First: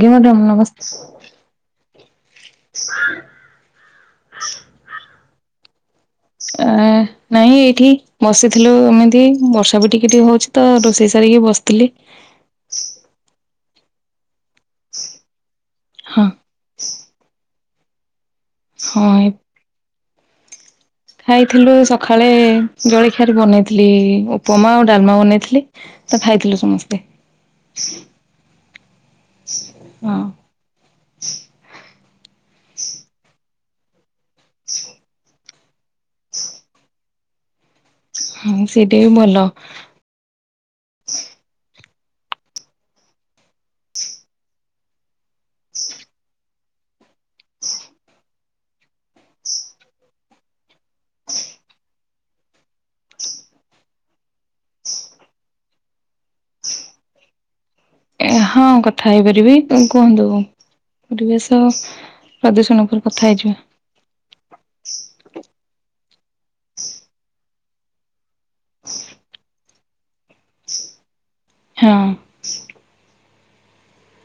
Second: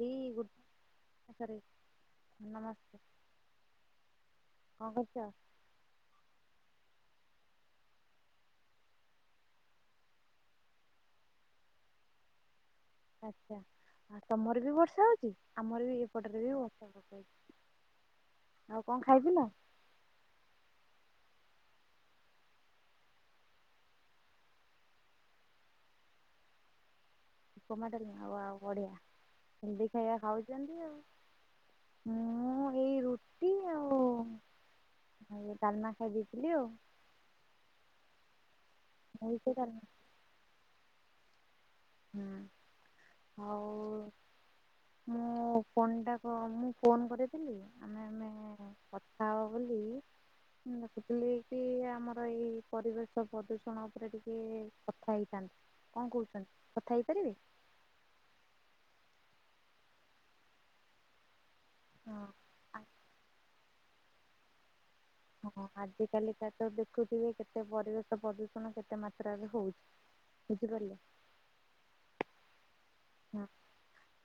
ବି madam ଗ ନମସ୍ତେ ନମସ୍କାର କଣ କରୁଛ? ଆ ନାଇଁ ଏଇଠି ବସିଥିଲୁ ଏମିତି ବର୍ଷା ବି ଟିକେ ଟିକେ ହଉଛି ତ ରୋଷେଇ ସାରିକି ବସିଥିଲି ଆଚ୍ଛା। ଆଉ ତମର ବି ବର୍ଷା ହଉଛି ଆମର ବି ହଁ ଏପଟରେ ବି ବର୍ଷା ପକଉଛି ଆଉ କଣ ହଁ ଖାଇଥିଲ? ଖାଇଥିଲୁ ସକାଳେ ଜଳଖିଆରେ ବନେଇଥିଲି ଉପମା ଆଉ ଡାଲମା ବନେଇଥିଲି। ତ ଖାଇଥିଲୁ ସମସ୍ତେ ଉପମା ଡାଲମା ଆଉ ଆଉ ବଢିଆ ହେଲ୍ଦି ଖାଇବା ହଁ। ଖାଉଛ ଆଉ ମୁଁ ଏଇ ରୁଟି ଆଉ [unintelligible] ଆଉ ଡାଲମା ଖାଇ ଦେଇଥିଲି ଆଉ ହଁ ସେଇଟା ବି ମୁଁ ଭଲ। ସେଇ ଡାଲମା ହୁଁ ହଉ ମୁଁ ଫୋନ୍ଟା ମୁଁ ଫୋନ୍ କରିଥିଲି ଆମେ ଆମେ ହଅ ବୋଲି ମୁଁ ଦେଖୁଥିଲି କି ଆମର ଏଇ ପରିବେଶ ପ୍ରଦୂଷଣ ଉପରେ ଟିକେ କଥା ହେଇଥାନ୍ତି କଣ କହୁଛନ୍ତି କଥା ହେଇପାରିବେ? ଏ ହଁ କଥା ହେଇପାରିବି କୁହନ୍ତୁ? ପରିବେଶ ପ୍ରଦୂଷଣ ଉପରେ କଥା ହେଇଯିବା ହଁ ଆଜିକାଲି ତ ତ ଦେଖୁଥିବେ କେତେ ପରିବେଶ ପ୍ରଦୂଷ ଷଣ କେତେ ମାତ୍ରାରେ ହଉଛି ବୁଝିପାରିଲେ ହଁ ହଁ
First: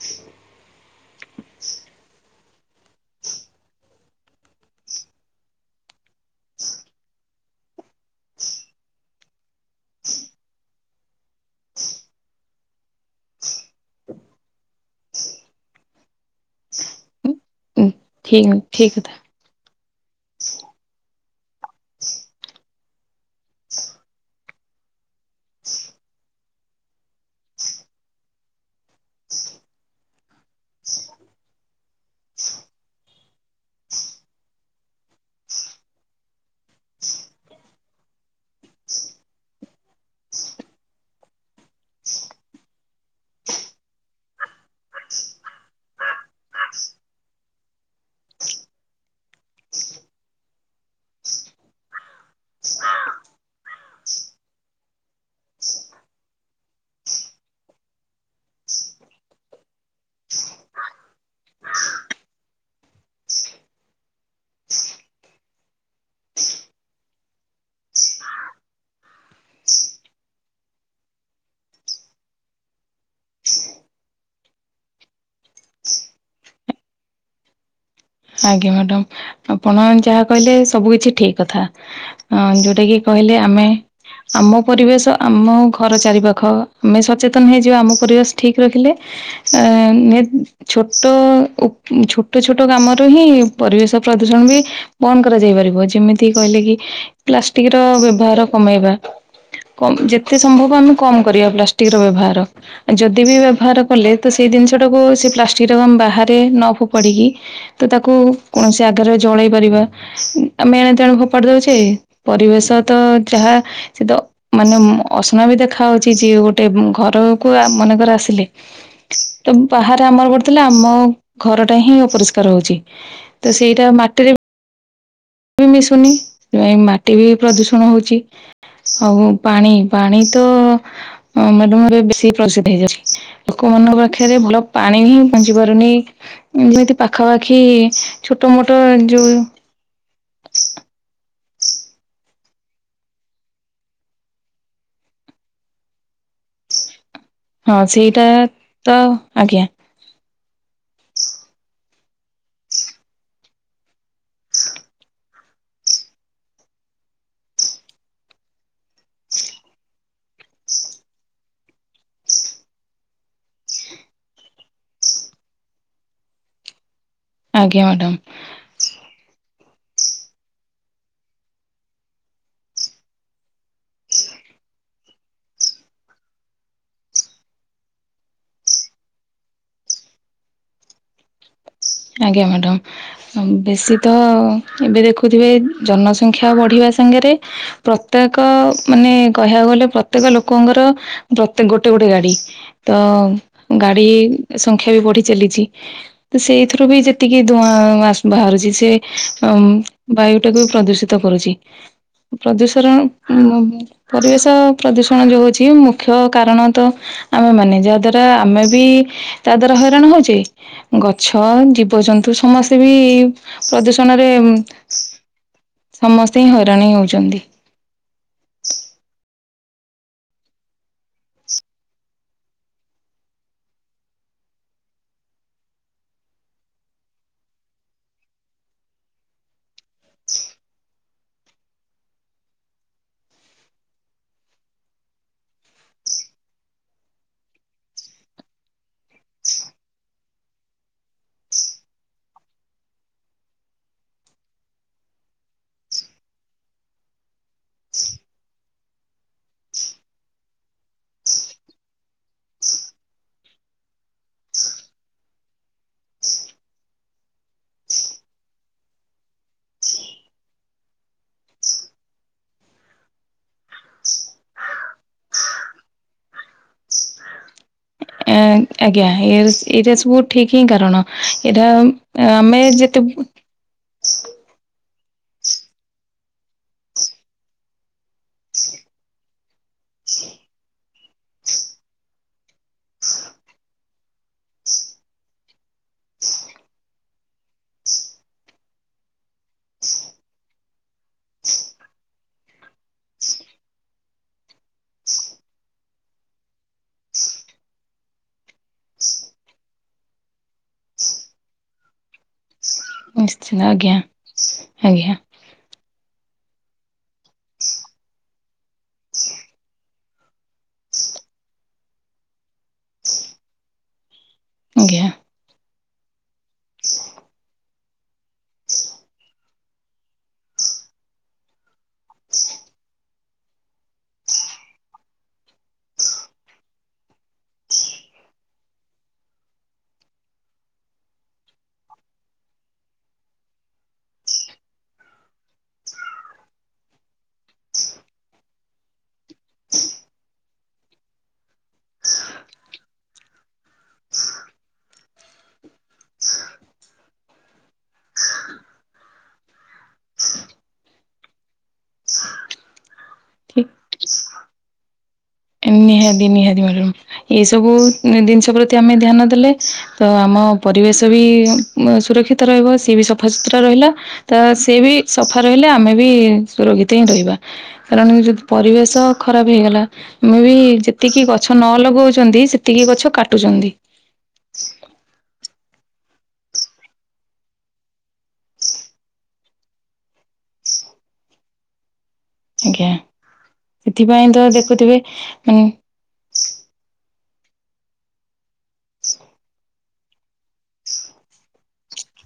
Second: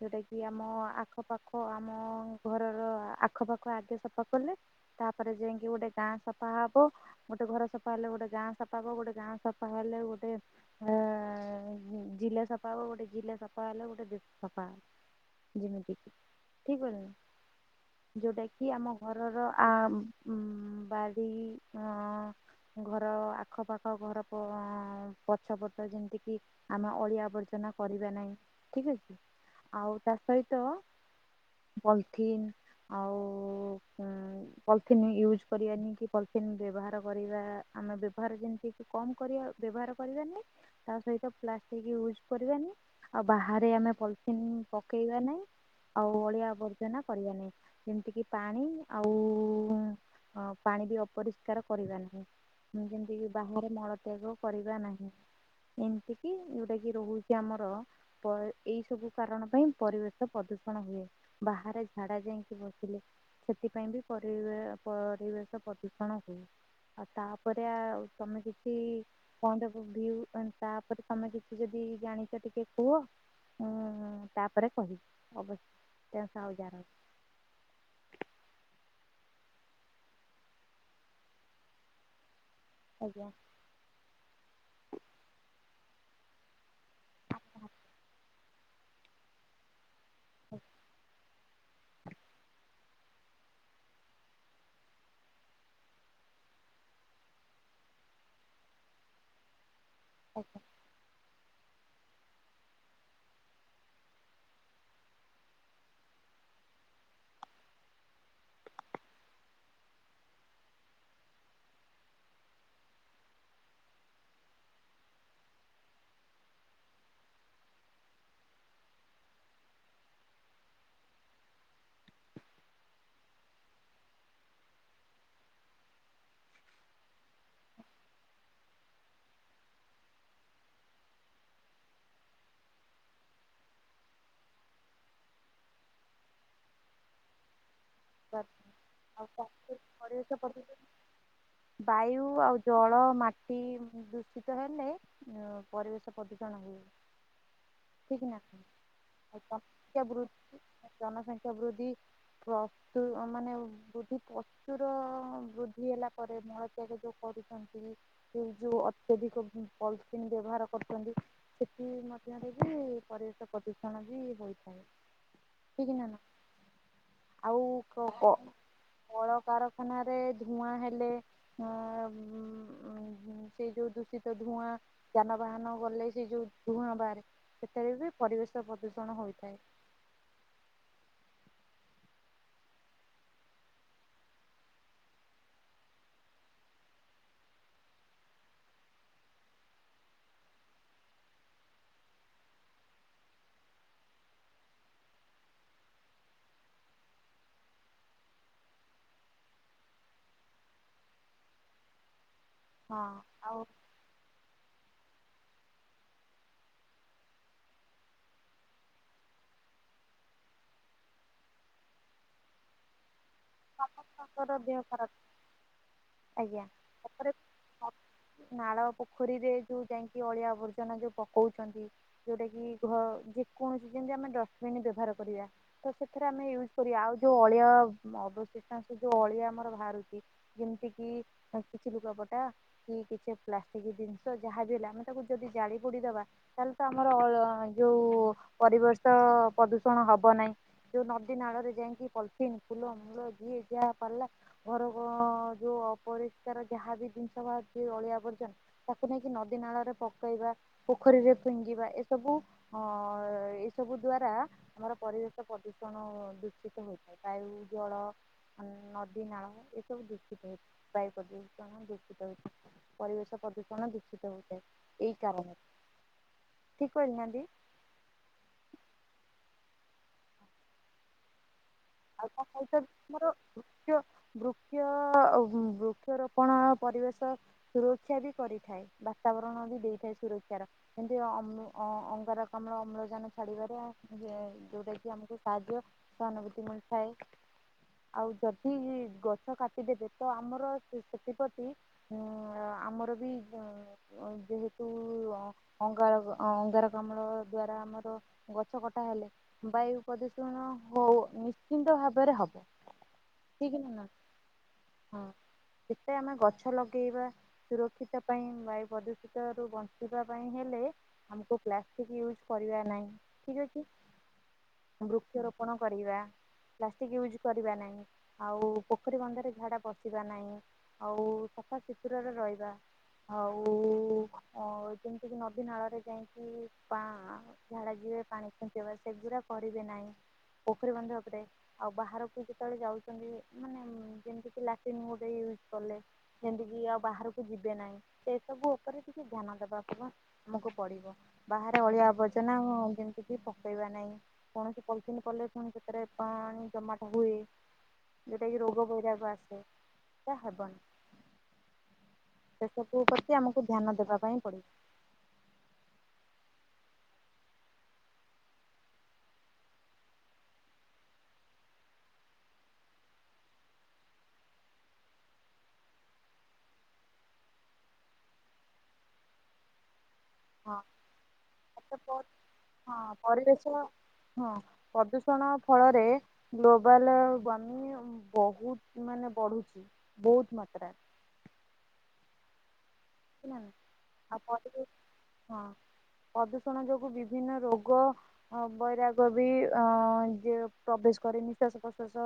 ଯଉଟା କିି ଆମ ଆଖପାଖ ଆମ ଘରର ଆଖପାଖ ଆଗେ ସଫା କଲେ ତାପରେ ଯାଇକି ଗୋଟେ ଗାଁ ସଫା ହବ ଗୋଟେ ଘର ସଫା ହେଲେ ଗୋଟେ ଗାଁ ସଫା ହବ ଗୋଟେ ଗାଁ ସଫା ହେଲେ ଗୋଟେ ହ ଜିଲ୍ଳା ସଫା ହେଲେ ଗୋଟେ ଜିଲ୍ଲା ସଫା ସଫା ହେଲା ଗୋଟେ ଦେଶ ସଫା ଯେମିତି କି ଠିକ କହିଲ୍ ନା ଯୋଉଟା ଠିକ କିି ଠିକ ଆମ କଥା ଘରର ଆଂ ବାଡ଼ି ଆ ଘର ଆଖପାଖ ଘର ପଛ ପଟ ଯେମିତିକି ଆମେ ଅଳିଆ ଆବର୍ଜନା କରିବା ନାହିଁ ଠିକ ଅଛି ଆଉ ତା ସହିତ ପଲିଥିନ ଆଉ ପଲିଥିନ୍ ୟୁଜ କରିବାନି କି ପଲିଥିନ୍ ବ୍ୟବହାର କରିବା ଆମେ ବ୍ୟବହାର ଯେମିତି କିଛି କମ କରିବା ବ୍ୟବହାର କରିବାନି ତା ସହିତ ପ୍ଲାଷ୍ଟିକ୍ ୟୁଜ୍ କରିବାନି ଆଉ ବାହାରେ ଆମେ ପଲିଥିନ ପକେଇବା ନାଇଁ ଆଉ ଅଳିଆ ଆବର୍ଜନା କରିବା ନାହିଁ ଯେମିତି କିି ପାଣି ଆଉ ହଁ ପାଣି ବି ଅପରିଷ୍କାର କରିବା ନାହିଁ ଯେମତି କି ବାହାରେ ମଳ ତ୍ୟାଗ କରିବା ନାହିଁ ଏମତି କିି ଯଉଟା କି ରହୁଛି ଆମର ଏଇ ସବୁ କାରଣ ପାଇଁ ପରିବେଶ ପ୍ରଦୂଷଣ ହୁଏ ବାହାରେ ଝାଡା ଯାଇକି ବସିଲେ ସେଥିପାଇଁ ବି ପରିବ ପରିବେଶ ପ୍ରଦୂଷଣ ହୁଏ। ଆଉ ତାପରେ ଆଉ ତମେ କିଛି। ପଏଣ୍ଟ ଅଫ ଭିଉ ତାପରେ ତମେ କିଛି ଯଦି ଜାଣିଛ ଟିକେ। କୁହ ହଁ ତାପରେ କହିବି ଅବଶ୍ୟ ସାଉଦି ଆରବ ଆଜ୍ଞା ମ୍ୟାଡାମ ଆପଣ ଯାହା କହିଲେ ସବୁ କିଛି ଠିକ କଥା। ଯୋଉଟା କିି ଆଜ୍ଞା କହିଲେ ଆମେ ଆମ ପରିବେଶ ଆମ ଘର ଚାରି ପାଖ ଆମେ ସଚେତନ ହେଇଯିବା ଆମ ପରିବେଶ ଠିକ ରଖିଲେ ଆ ଛୋଟ ଛୋଟ ଛୋଟ କାମରୁ ହିଁ ପରିବେଶ ପ୍ରଦୂଷଣ ବି ବନ୍ଦ କରାଯାଇ ପାରିବ ଯେମିତି କହିଲେ କି ପ୍ଲାଷ୍ଟିକ ର ବ୍ୟବହାର କମେଇବା। ଯେତେ ଆଜ୍ଞା। ସମ୍ଭବ ଆମେ କମ କରିବା ପ୍ଲାଷ୍ଟିକ ର ବ୍ୟବହାର। ଯଦି ବି ବ୍ୟବହାର କଲେ ତ ସେଇ ଜିନିଷଟାକୁ ସେ ପ୍ଲାଷ୍ଟିକଟାକୁ ଆମେ ବାହାରେ ନ ଫୋପାଡିକି ତ ତାକୁ କୌଣସି ଆଗରେ ଜଳେଇ ପାରିବା। ଆମେ ଏଣେ ତେଣେ ଫୋପାଡି ଦଉଛେ ପରିବେଶ ତ ଯାହା ସେ ତ ମାନେ ଅସନା ବି ଦେଖା ହଉଛି ଯିଏ ଗୋଟେ ଘରକୁ ମନେକର ଆସିଲେ ତ ବାହାରେ ଆମର ପଡୁଥିଲା ଆମ ଘରଟା ହିଁ ଅପରିଷ୍କାର ରହୁଛି। ତ ସେଇଟା ମାଟିରେ ବି ମିଶୁନି ସେଥିପାଇ ମାଟି ବି ପ୍ରଦୂଷଣ ହଉଛି। ଆଉ ପାଣି ପାଣି ତ ମାଧ୍ୟମରେ ଏ ବେଶୀ ପ୍ରଦୂଷିତ ହେଇଯାଉଛି। ଲୋକମାନଙ୍କ ପାଖରେ ଭଲ ପାଣି ହିଁ ପହଞ୍ଚି ପାରୁନି ଯେମିତି ପାଖାପାଖି ଛୋଟ ମୋଟ ଯେଉଁ ପରିବେଶ ପଧୂସ ବାୟୁ ଆଉ ଜଳ ମାଟି ଦୂଷିତ ହେଲେ ପରିବେଶ ପ୍ରଦୂଷଣ ହୁଏ। ହଁ ସେଇଟା ତ ଆଜ୍ଞା। ଜନ ବୃଦ୍ଧି ଜନସଂଖ୍ୟା ବୃଦ୍ଧି ପ୍ରସ୍ତୁ ମାନେ ବୃଦ୍ଧିକ ପ୍ରଚୁର ବୃଦ୍ଧି ହେଲା ପରେ ମଳତ୍ୟାଗ ଯୋଉ କରୁଛନ୍ତି ସେ ଯୋଉ ଅତ୍ୟଧିକ ପଲିଥିନ୍ ବ୍ୟବହାର କରୁଛନ୍ତି ସେଥି ମଧ୍ୟରେ ପରିବେଶ ପ୍ରଦୂଷଣ ବି ହୋଇଥାଏ ଠିକ୍ ନା ନା? ଆଉ ଆଜ୍ଞା କୁଅ ମ୍ୟାଡାମ କୁ କଳକାରଖାନାରେ ଧୂଆଁ ହେଲେ ହଁ ଉଁ ସେଇ ଯୋଉ ଦୂଷିତ ଧୂଆଁ ଯାନବାହାନ ଗଲେ ସେ ଯୋଉ ଧୂଆଁ ବାହାରେ ସେଥିରେ ବି ପରିବେଶ ପ୍ରଦୂଷଣ ହୋଇଥାଏ। ଆଜ୍ଞା ମ୍ୟାଡ଼ାମ। ବେଶୀ ତ ଏବେ ଦେଖୁଥିବେ ଜନସଂଖ୍ୟା ବଢ଼ିବା ସାଙ୍ଗରେ ପ୍ରତ୍ୟେକ ମାନେ କହିବାକୁ ଗଲେ ପ୍ରତ୍ୟେକ ଲୋକଙ୍କର ପ୍ରତ ଗୋଟେ ଗୋଟେ ଗାଡି। ତ ଗାଡି ସଂଖ୍ୟା ବି ବଢି ଚାଲିଛି ତ ସେଇ ଏଥିରୁ ବି ଯେତିକି ଧୂଆଁ ବାହାରୁଛି ସେ ଅଂ ବାୟୁ ଟାକୁ ବି ପ୍ରଦୂଷିତ କରୁଛି, ପ୍ରଦୂଷଣ ହଁ ଆଉ ପରିବେଶ ପ୍ରଦୂଷଣ ଯୋଉ ହଉଛି ମୁଖ୍ୟ କାରଣ ତ ଆମେ ମାନେ, ଯାହା ଦ୍ଵାରା ଆମେ ବି ତା ଦ୍ଵାରା ହଇରାଣ ହଉଛେ ଗଛ ଅ ଜୀବଜନ୍ତୁ ସମସ୍ତେ ବି ପ୍ରଦୂଷଣରେ ସମସ୍ତଙ୍କର ଦେହ ଖରାପ ସମସ୍ତେ ହିଁ ଆଜ୍ଞା ହଇରାଣ ହିଁ ତାପରେ ହଉଛନ୍ତି। ନାଳ ପୋଖରୀରେ ଯୋଉ ଯାଇଁକି ଅଳିଆ ଆବର୍ଜନା ଯୋଉ ପକଉଛନ୍ତି ଯୋଉଟା କିି ଘ ଯେକୌଣସି ଯେମିତି ଆମେ ଡଷ୍ଟବିନ ବ୍ୟବହାର କରିବା। ତ ସେଥିରେ ଆମେ ୟୁଜ କରିବା ଆଉ ଯୋଉ ଅଳିଆ ଅବଶିଷ୍ଟଂଶ ଯୋଉ ଅଳିଆ ଆମର ବାହାରୁଛି ଯେମିତି କିି କିଛି ଲୁଗାପଟା କି କିଛି ପ୍ଲାଷ୍ଟିକ ଜିନିଷ ଯାହା ବି ହେଲା ଆମେ ତାକୁ ଯଦି ଜାଳି ପୋଡିଦବା ତାହେଲେ ତ ଆମର ଯୋଉ ପରିବେଶ ପ୍ରଦୂଷଣ ହବ ନାହିଁ। ଯୋଉ ନଦି ନାଳରେ ଯାଇକି ପଲଥିନ୍ ଫୁଲ ମୂଳ ଯିଏ ଯାହା ପାରିଲା ଘର ଯୋଉ ଅପରିଷ୍କାର ଯାହାବି ଜିନିଷ ବାହରିଛି ଅଳିଆ ଆବର୍ଜନା ତାକୁ ନେଇକି ନଦୀ ନାଳରେ ପକେଇବା, ପୋଖରୀରେ ଫିଙ୍ଗିବା ଏସବୁ ଅ ଏ ସବୁ ଦ୍ଵାରା ଆମର ପରିବେଶ ପ୍ରଦୂଷଣ ଦୂଷିତ ହୋଇଥାଏ ବାୟୁ, ଜଳ ନଦୀ ନାଳ ଏସବୁ ଦୂଷିତ ହେଇ ବାୟୁ ପ୍ରଦୂଷଣ ଦୂଷିତ ହେଉଛି। ପରିବେଶ ପ୍ରଦୂଷଣ ଦୂଷିତ ହଉଥାଏ ଏଇ କାରଣରେ, ଠିକ କହିନାହାନ୍ତି? ଏ ଆଜ୍ଞା ଏ ଏଇଟା ସବୁ ଠିକ ହିଁ କାରଣ ଏଇଟା ଆଉ କଣ ଆମେ ଯେତେ କହୁଚନ୍ତି କୁହନ୍ତୁ? ବୃକ୍ଷ ବୃକ୍ଷ ବୃକ୍ଷରୋପଣ ପରିବେଶ ସୁରକ୍ଷା ବି କରିଥାଏ ବାତାବରଣ ବି ଦେଇଥାଏ ସୁରକ୍ଷା ର। କିମତି ଅମ ଅଂ ଅଙ୍ଗାରକାମ୍ଳ ଅମ୍ଳଜାନ ଛାଡିବାରେ ଯୋଉଟା କି ଆମକୁ ସାହାଯ୍ୟ ସହାନୁଭୂତି ମିଳିଥାଏ। ଆଉ ଯଦି ଗଛ କାଟିଦେବେ ତ ଆମର ସେଥିପ୍ରତି ହୁଁ ଆମର ବି ଯୋ ଯେହେତୁ ଅଙ୍ଗାର ଅଙ୍ଗାରକାମ୍ଳ ଦ୍ଵାରା ଆମର ଗଛ କଟା ହେଲେ ବାୟୁ ପ୍ରଦୂଷଣ ହଉ ନିଶ୍ଚିନ୍ତ ଭାବରେ ହବ। ନିଶ୍ଚିତ ଠିକ ଆଜ୍ଞା ଆଜ୍ଞା। କେତେ ଆମେ ଗଛ ଲଗେଇବା? ସୁରକ୍ଷିତ ପାଇଁ ବାୟୁ ପ୍ରଦୂଷିତ ରୁ ବଞ୍ଚିବା ପାଇଁ ହେଲେ ଆମକୁ ପ୍ଲାଷ୍ଟିକ ୟୁଜ କରିବା ନାହିଁ ଠିକ ଅଛି। ଆଜ୍ଞା ବୃକ୍ଷରୋପଣ କରିବା। ପ୍ଲାଷ୍ଟିକ୍ ୟୁଜ୍ କରିବା ନାହିଁ ଆଉ ପୋଖରୀ ବନ୍ଧରେ ଝାଡ଼ା ବଶିବା ନାହିଁ। ଆଉ ସଫାସୁତୁରାରେ ରହିବା। ହଉ ଅ ଯେମିତିକି ନଦୀ ନାଳରେ ଯାଇକି ପା ଝାଡା ଯିବେ ପାଣି ଖିଞ୍ଚିବା ସେଗୁଡା କରିବେ ନାହିଁ ପୋଖରୀ ବନ୍ଧ ଉପରେ। ଆଉ ବାହାରକୁ ଯେତେବେଳେ ଯାଉଛନ୍ତି ମାନେ ଯେମତି କି ଲାଟିନ୍ ଗୋଟେ ୟୁଜ୍ କଲେ। ସେମିତି କିି ଆଉ ବାହାରକୁ ଯିବେ ନାହିଁ ସେ ସବୁ ଉପରେ ଟିକେ ଧ୍ୟାନ ଦେବା ଅଥବା ଆମକୁ ପଡିବ ବାହାରେ ଅଳିଆ ଆବର୍ଜନା ଆମ ଯେମତି କି ପକେଇବା ନାହିଁ। କୌଣସି ପଲିସିିନ କଲେ ପୁଣି ସେଥିରେ ପାଣି ଜମାଟ ହୁଏ। ଯେଉଟା କିି ରୋଗ ବୈରାଗ ଆସେ ସେଇଟା ହେବନି। ସେ ସବୁ ପ୍ରତି ଠିକ ଆମକୁ ଧ୍ୟାନ ଦେବା ପାଇଁ ପଡିବ। ନିହାତି ନିହାତି ଭାବେ ଏଇ ସବୁ ଜିନିଷ ପ୍ରତି ଆମେ ଧ୍ୟାନ ଦେଲେ ତ ଆମ ପରିବେଶ ବି ସୁରକ୍ଷିତ ରହିବ ସିଏ ବି ସଫାସୁତୁରା ରହିଲା। ତ ସିଏ ବି ସଫା ରହିଲେ ଆମେ ବି ସୁରକ୍ଷିତ ହିଁ ରହିବା। କାରଣ ଯଦି ପରିବେଶ ଖରାପ ହେଇଗଲା। ଆମେ ବି ଯେତିକି ଗଛ ନ ହଁ ଲଗଉଛନ୍ତି ସେତିକି ହଁ ଗଛ ପରିବେଶ କାଟୁଛନ୍ତି। ହଁ ପ୍ରଦୂଷଣ ଫଳରେ ଗ୍ଲୋବାଲ ୱାର୍ମିଂ ବହୁତ ମାନେ ବଢୁଛି ବହୁତ ମାତ୍ରାରେ। ଆଜ୍ଞା ହେଲା ନା ସେଥିପାଇଁ ଆଉ ତ ପରିବେଶ ଦେଖୁଥିବେ ହଁ ପ୍ରଦୂଷଣ ଯୋଗୁ ବିଭିନ୍ନ ରୋଗ। ହ ବୈରାଗ ବି ଅ ଇଏ ପ୍ରବେଶ କରେ ନିଶ୍ଵାସ ପ୍ରଶ୍ଵାସ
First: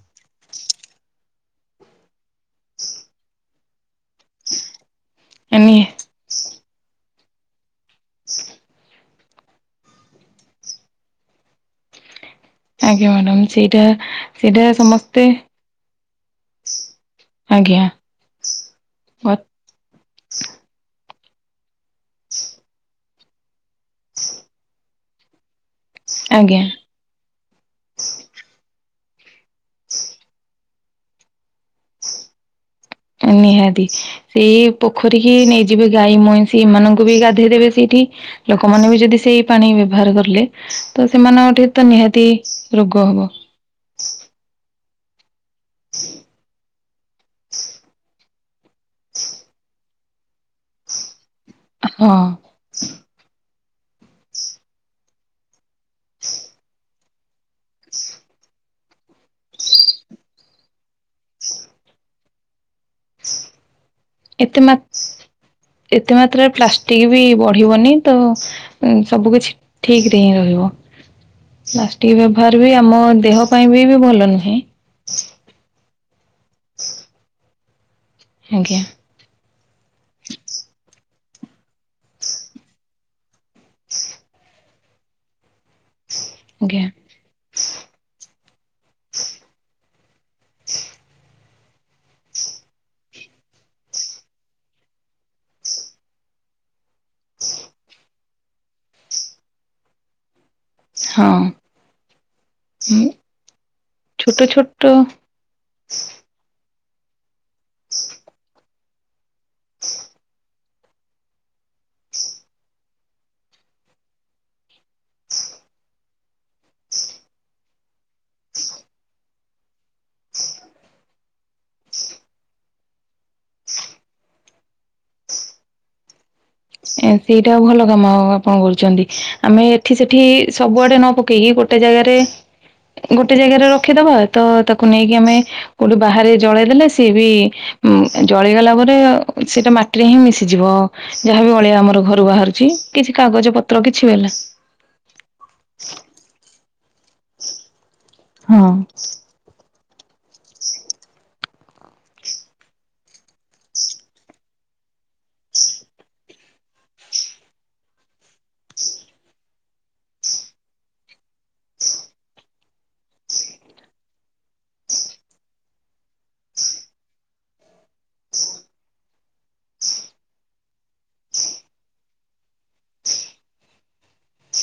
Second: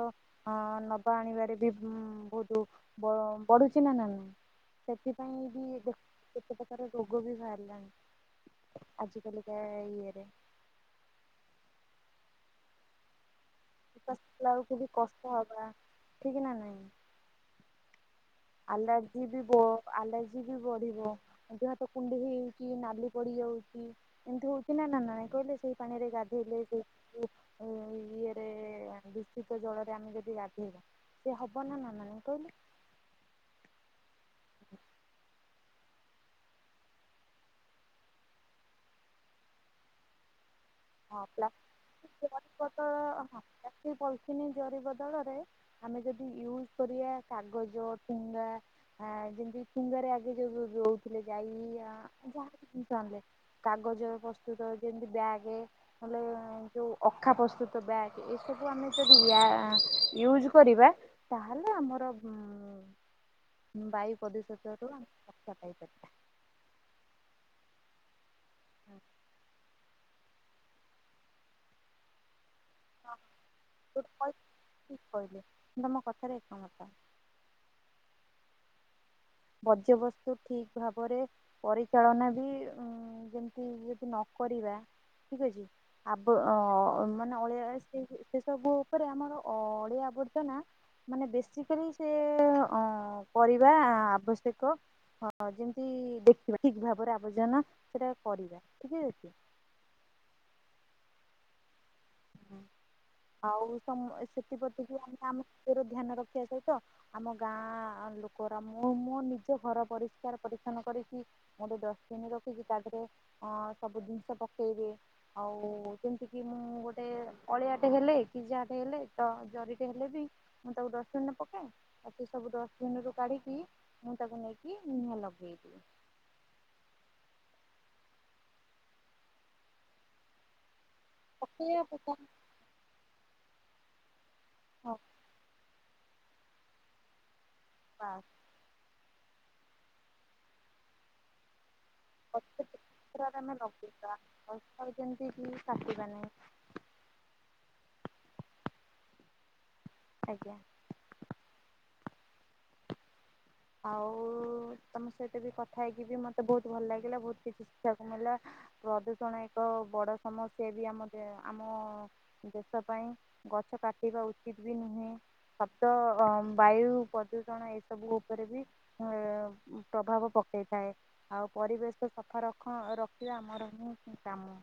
ଅ ନବା ଆଣିବାରେ ବି ବହୁତ ବ ବଢୁଛି ନା ନାଇ। ସେଥିପାଇଁ ବି କେତେ ପ୍ରକାର ରୋଗ ବି ବାହାରିଲାଣି। ହ ଆଜିକାଲିକା ଇଏରେ। ଆଜ୍ଞା ମ୍ୟାଡ଼ାମ ସେଇଟା ନିଶ୍ୱାସ ନେଲା ସେଇଟା ବେଳକୁ ବି ସମସ୍ତେ କଷ୍ଟ ହବା ଠିକ ନା ନାଇଁ। ଆଜ୍ଞା। ଆଲାର୍ଜି ବି ବ ଆଲର୍ଜି ବି ବଢିବ ଦେ ହାତ କୁଣ୍ଡେଇ ହେଇଯାଇଛି ନାଲି ପଡିଯାଉଛି। ଏମତି ହଉଛି ନା ନା ନା ନାଇଁ କହିଲେ ସେଇ ପାଣିରେ ଗାଧେଇଲେ ଆଜ୍ଞା ସେ ଏ ଇଏରେ ଦୂଷିତ ଜଳରେ ଆମେ ଯଦି ଗାଧେଇବା। ସେ ହବ ନା ନା କହିଲ। ନିହାତି ସେଇ ପୋଖରୀ କି ନେଇ ଯିବେ ଗାଈ ମଇଁଷି ଏମାନଙ୍କୁ ବି ଗାଧେଇ ଦେବେ ସେଇଠି। ଲୋକମାନେ ବି ଯଦି ସେଇ ପାଣି ବ୍ୟବହାର କଲେ। ତ ହଁ ପ୍ଲା ସେମାନଙ୍କଠି ତ ନିହାତି ଜରି ବଦଳ ରୋଗ ହେବ। ହଁ ପ୍ଲାଷ୍ଟିକ ପଲଥିନୀ ଜରି ବଦଳରେ ଆମେ ଯଦି ୟୁଜ କରିବା କାଗଜ ଟିଙ୍ଗାର। ହଁ ଯେମିତି ଫୁଙ୍ଗରେ ଆଗେ ଯୋଉ ରହୁଥିଲେ ଯାଇ ହଁ ଯାହା ବି ଜିନିଷ ଆଣିଲେ। କାଗଜ ପ୍ରସ୍ତୁତ ଯେମିତି ବ୍ୟାଗ୍। ହେଲେ ଯୋଉ ଅଖା ପ୍ରସ୍ତୁତ ବ୍ୟାଗ୍ ଏସବୁ ଆମେ ଯଦି ୟୁଜ୍ କରିବା। ତାହେଲେ ଆମର ଉ ବାୟୁ। ଏତେ ପ୍ରଦୂଷିତରୁ ଆମେ ରକ୍ଷା ପାଇପାରିବା। ଏତେ ମାତ୍ରାରେ ପ୍ଲାଷ୍ଟିକ ବି ବଢିବନି ତ। ସବୁ କିଛି ଠିକ ରେ ହିଁ ରହିବ ପ୍ଲାଷ୍ଟିକ। ବାର ବି ଆମ ଦେହ ପାଇଁ ବି ବି ଭଲ ନୁହେଁ। ଠିକ୍ କହିଲେ କି ତୁମ କଥାରେ ଏକମତ। ଆଜ୍ଞା। ବର୍ଜ୍ୟବସ୍ତୁ ଠିକ ଭାବରେ। ପରିଚାଳନା ବି ଯେମିତି ଯଦି ନକରିବା ଠିକ ଅଛି। ଆବ ଆଜ୍ଞା ମାନେ ଅଳିଆ ସେ ସବୁ ଉପରେ ଆମର ଅଳିଆ ଆବର୍ଜନା। ମାନେ ବେସିକାଲି ସେ କରିବା ଆବଶ୍ୟକ। ହଁ ଯେମିତି ଦେଖିବା ଠିକ ଭାବରେ ଆବର୍ଜନା ସେଟା କରିବା ଠିକ ଅଛି। ହଁ। ହୁଁ ଆଉ ଛୋଟ ଛୋଟ ସେଥିପତି କି ଆମେ ଆମ। ଧ୍ୟାନ ରଖିବା ସହିତ ଆମ ଗାଁ ଲୋକର ମୁଁ ମୋ ନିଜ। ଘର ପରିଷ୍କାର କରି। ଦନ କରିକି ଗୋଟେ ଡଷ୍ଟବିନ ରଖିକି ତା ଦେହରେ ଅ ସବୁ ଜିନିଷ ପକେଇଦିଏ। ଆଉ ସେମତି କି ମୁଁ ଗୋଟେ। ଅଳିଆଟେ ହେଲେ କି ଯାହାଟେ ହେଲେ ତ ଜରିଟେ ହେଲେ ବି ମୁଁ ତାକୁ ଡଷ୍ଟବିନରେ ପକାଏ। ଆଉ ସେ ସବୁ ଡଷ୍ଟବିନ ରୁ କାଢିକି ମୁଁ ତାକୁ ନେଇକି ନିଆଁ ଲଗେଇଦିବି। ଏ ସେଇଟା ଭଲ କାମ ଆପଣ କରୁଛନ୍ତି ଆମେ ଏଠି ସେଠି ସବୁଆଡେ ନ ପକେଇ। ପକେଇକି ଗୋଟେ ପକେଇବା ଜାଗାରେ ପକା ଗୋଟେ ଜାଗାରେ ରଖିଦବା ତ ତାକୁ ହଁ ନେଇକି ଆମେ। କୋଉଠି ବାହାରେ ଜଳେଇଦେଲେ ସିଏ ବି ବାସ୍ ଜଳେଇ ଗଲା ପରେ। ସେଇଟା ମାଟିରେ ହିଁ ମିଶିଯିବ ଯାହାବି ଅଳିଆ ଆମର ଘର। ଗଛ ବାହାରୁଛି କିଛି କାଗଜ ପତ୍ର କିଛି ହେଲା। ଆଉ ଯେମତି କି କାଷିବା ନାହି। ହଁ। ଆଜ୍ଞା। ଆଉ ତମ ସହିତ ବି କଥା ହେଇକି ବି ମତେ ବହୁତ ଭଲ ଲାଗିଲା ବହୁତ କିଛି ଶିଖିବାକୁ ମିଳିଲା। ପ୍ରଦୂଷଣ ଏକ ବଡ ସମସ୍ୟା ବି ଆମ ଆମ। ଦେଶ ପାଇଁ ଗଛ କାଟିବା ଉଚିତ ବି ନୁହେଁ। ଶଦ୍ଦ ବାୟୁ ପ୍ରଦୂଷଣ ଏସବୁ। ଉପରେ ବି ପ୍ରଭାବ ପକେଇଥାଏ। ଆଉ ପରିବେଶ ସଫା ରଖ ରଖିବା ଆମର ହିଁ କାମ।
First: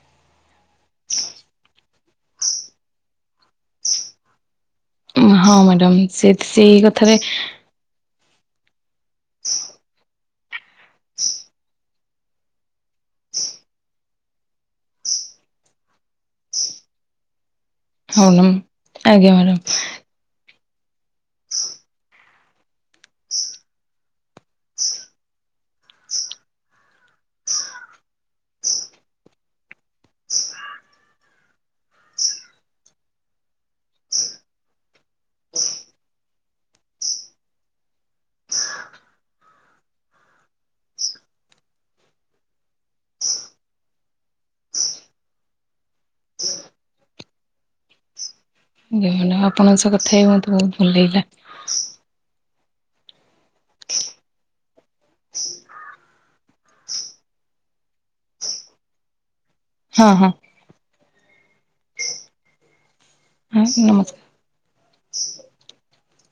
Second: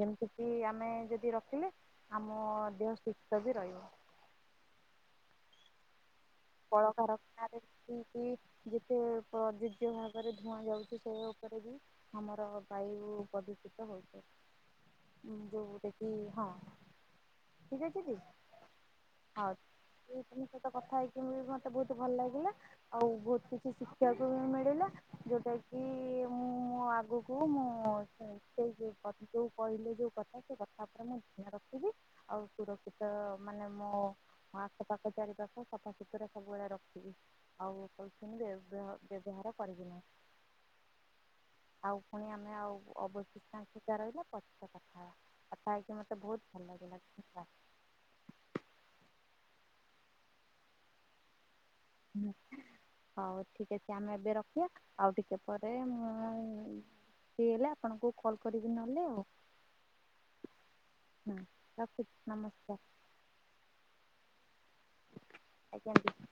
ଯେମିତି କିି ଆମେ ଯଦି ରଖିଲେ ଆମ ଦେହ ସୁସ୍ଥ ବି ରହିବ। ହଁ ମ୍ୟାଡ଼ମ୍ ସେ ସେଇ କଥାରେ। କି ଯେତେ ପ୍ରଯୋଜ୍ୟ ଭାବେ। ଉପରେ ଧୂଆଁ ଯାଉଛି ସେ ଉପରେ ବି ଆମର ବାୟୁ ପ୍ରଦୂଷିତ ହଉଛ। ଯୋଉଟା କିି ହଁ। ଠିକ ଅଛି ଦି ହଉ ଆଜ୍ଞା ହଉ ମ୍ୟାଡ଼ାମ। ସହିତ କଥା ହେଇକି ମତେ ବହୁତ ଭଲ ଲାଗିଲା ଆଉ ବହୁତ କିଛି ଶିକ୍ଷିବାକୁ ବି ମିଳିଲା ଯୋଉଟା କି ମୁଁ ଆଗକୁ ମୁଁ ସେଇ ଯ ଯୋଉ କହିଲେ ଯୋଉ କଥା ସେ କଥା ଉପରେ ମୁଁ ଧ୍ୟାନ ରଖିବି ଆଉ ସୁରକ୍ଷିତ ମାନେ ମୋ ଆଖ ପାାଖ ଚାରିପାଖ ସଫାସୁତୁରା ସବୁବେଳେ ରଖିବି ଆଉ ପଲଥିନ ବ ବ୍ୟବହାର କରିବି ନାହିଁ। ଆଉ ପୁଣି ଆମେ ଆଉ ଅବଶିଷ୍ଟାଂଶିକା ରହିଲା ପଚ କଥା କଥା ହେଇକି ମୋତେ ବହୁତ ଭଲ ଲାଗିଲା ଧନ୍ୟବାଦ। ଆଜ୍ଞା ମ୍ୟାଡ଼ାମ ଆପଣଙ୍କ ସହ କଥା ହେଇକିମୋତେ ବହୁତ ଭଲ ଲାଗିଲା। ହଁ। ହଉ ଠିକ୍ ଅଛି ଆମେ ଏବେ ରଖିବା ଆଉ ଟିକେ ପରେ ମୁଁ [inaudible] ହେଲେ ଆପଣଙ୍କୁ କଲ୍ କରିକି ନହେଲେ ଆଉ ହଁ ହଁ। ହଁ ରଖୁଛି ନମସ୍କାର। ହଁ ନମସ୍କାର। ଆଜ୍ଞା ଦିଦି।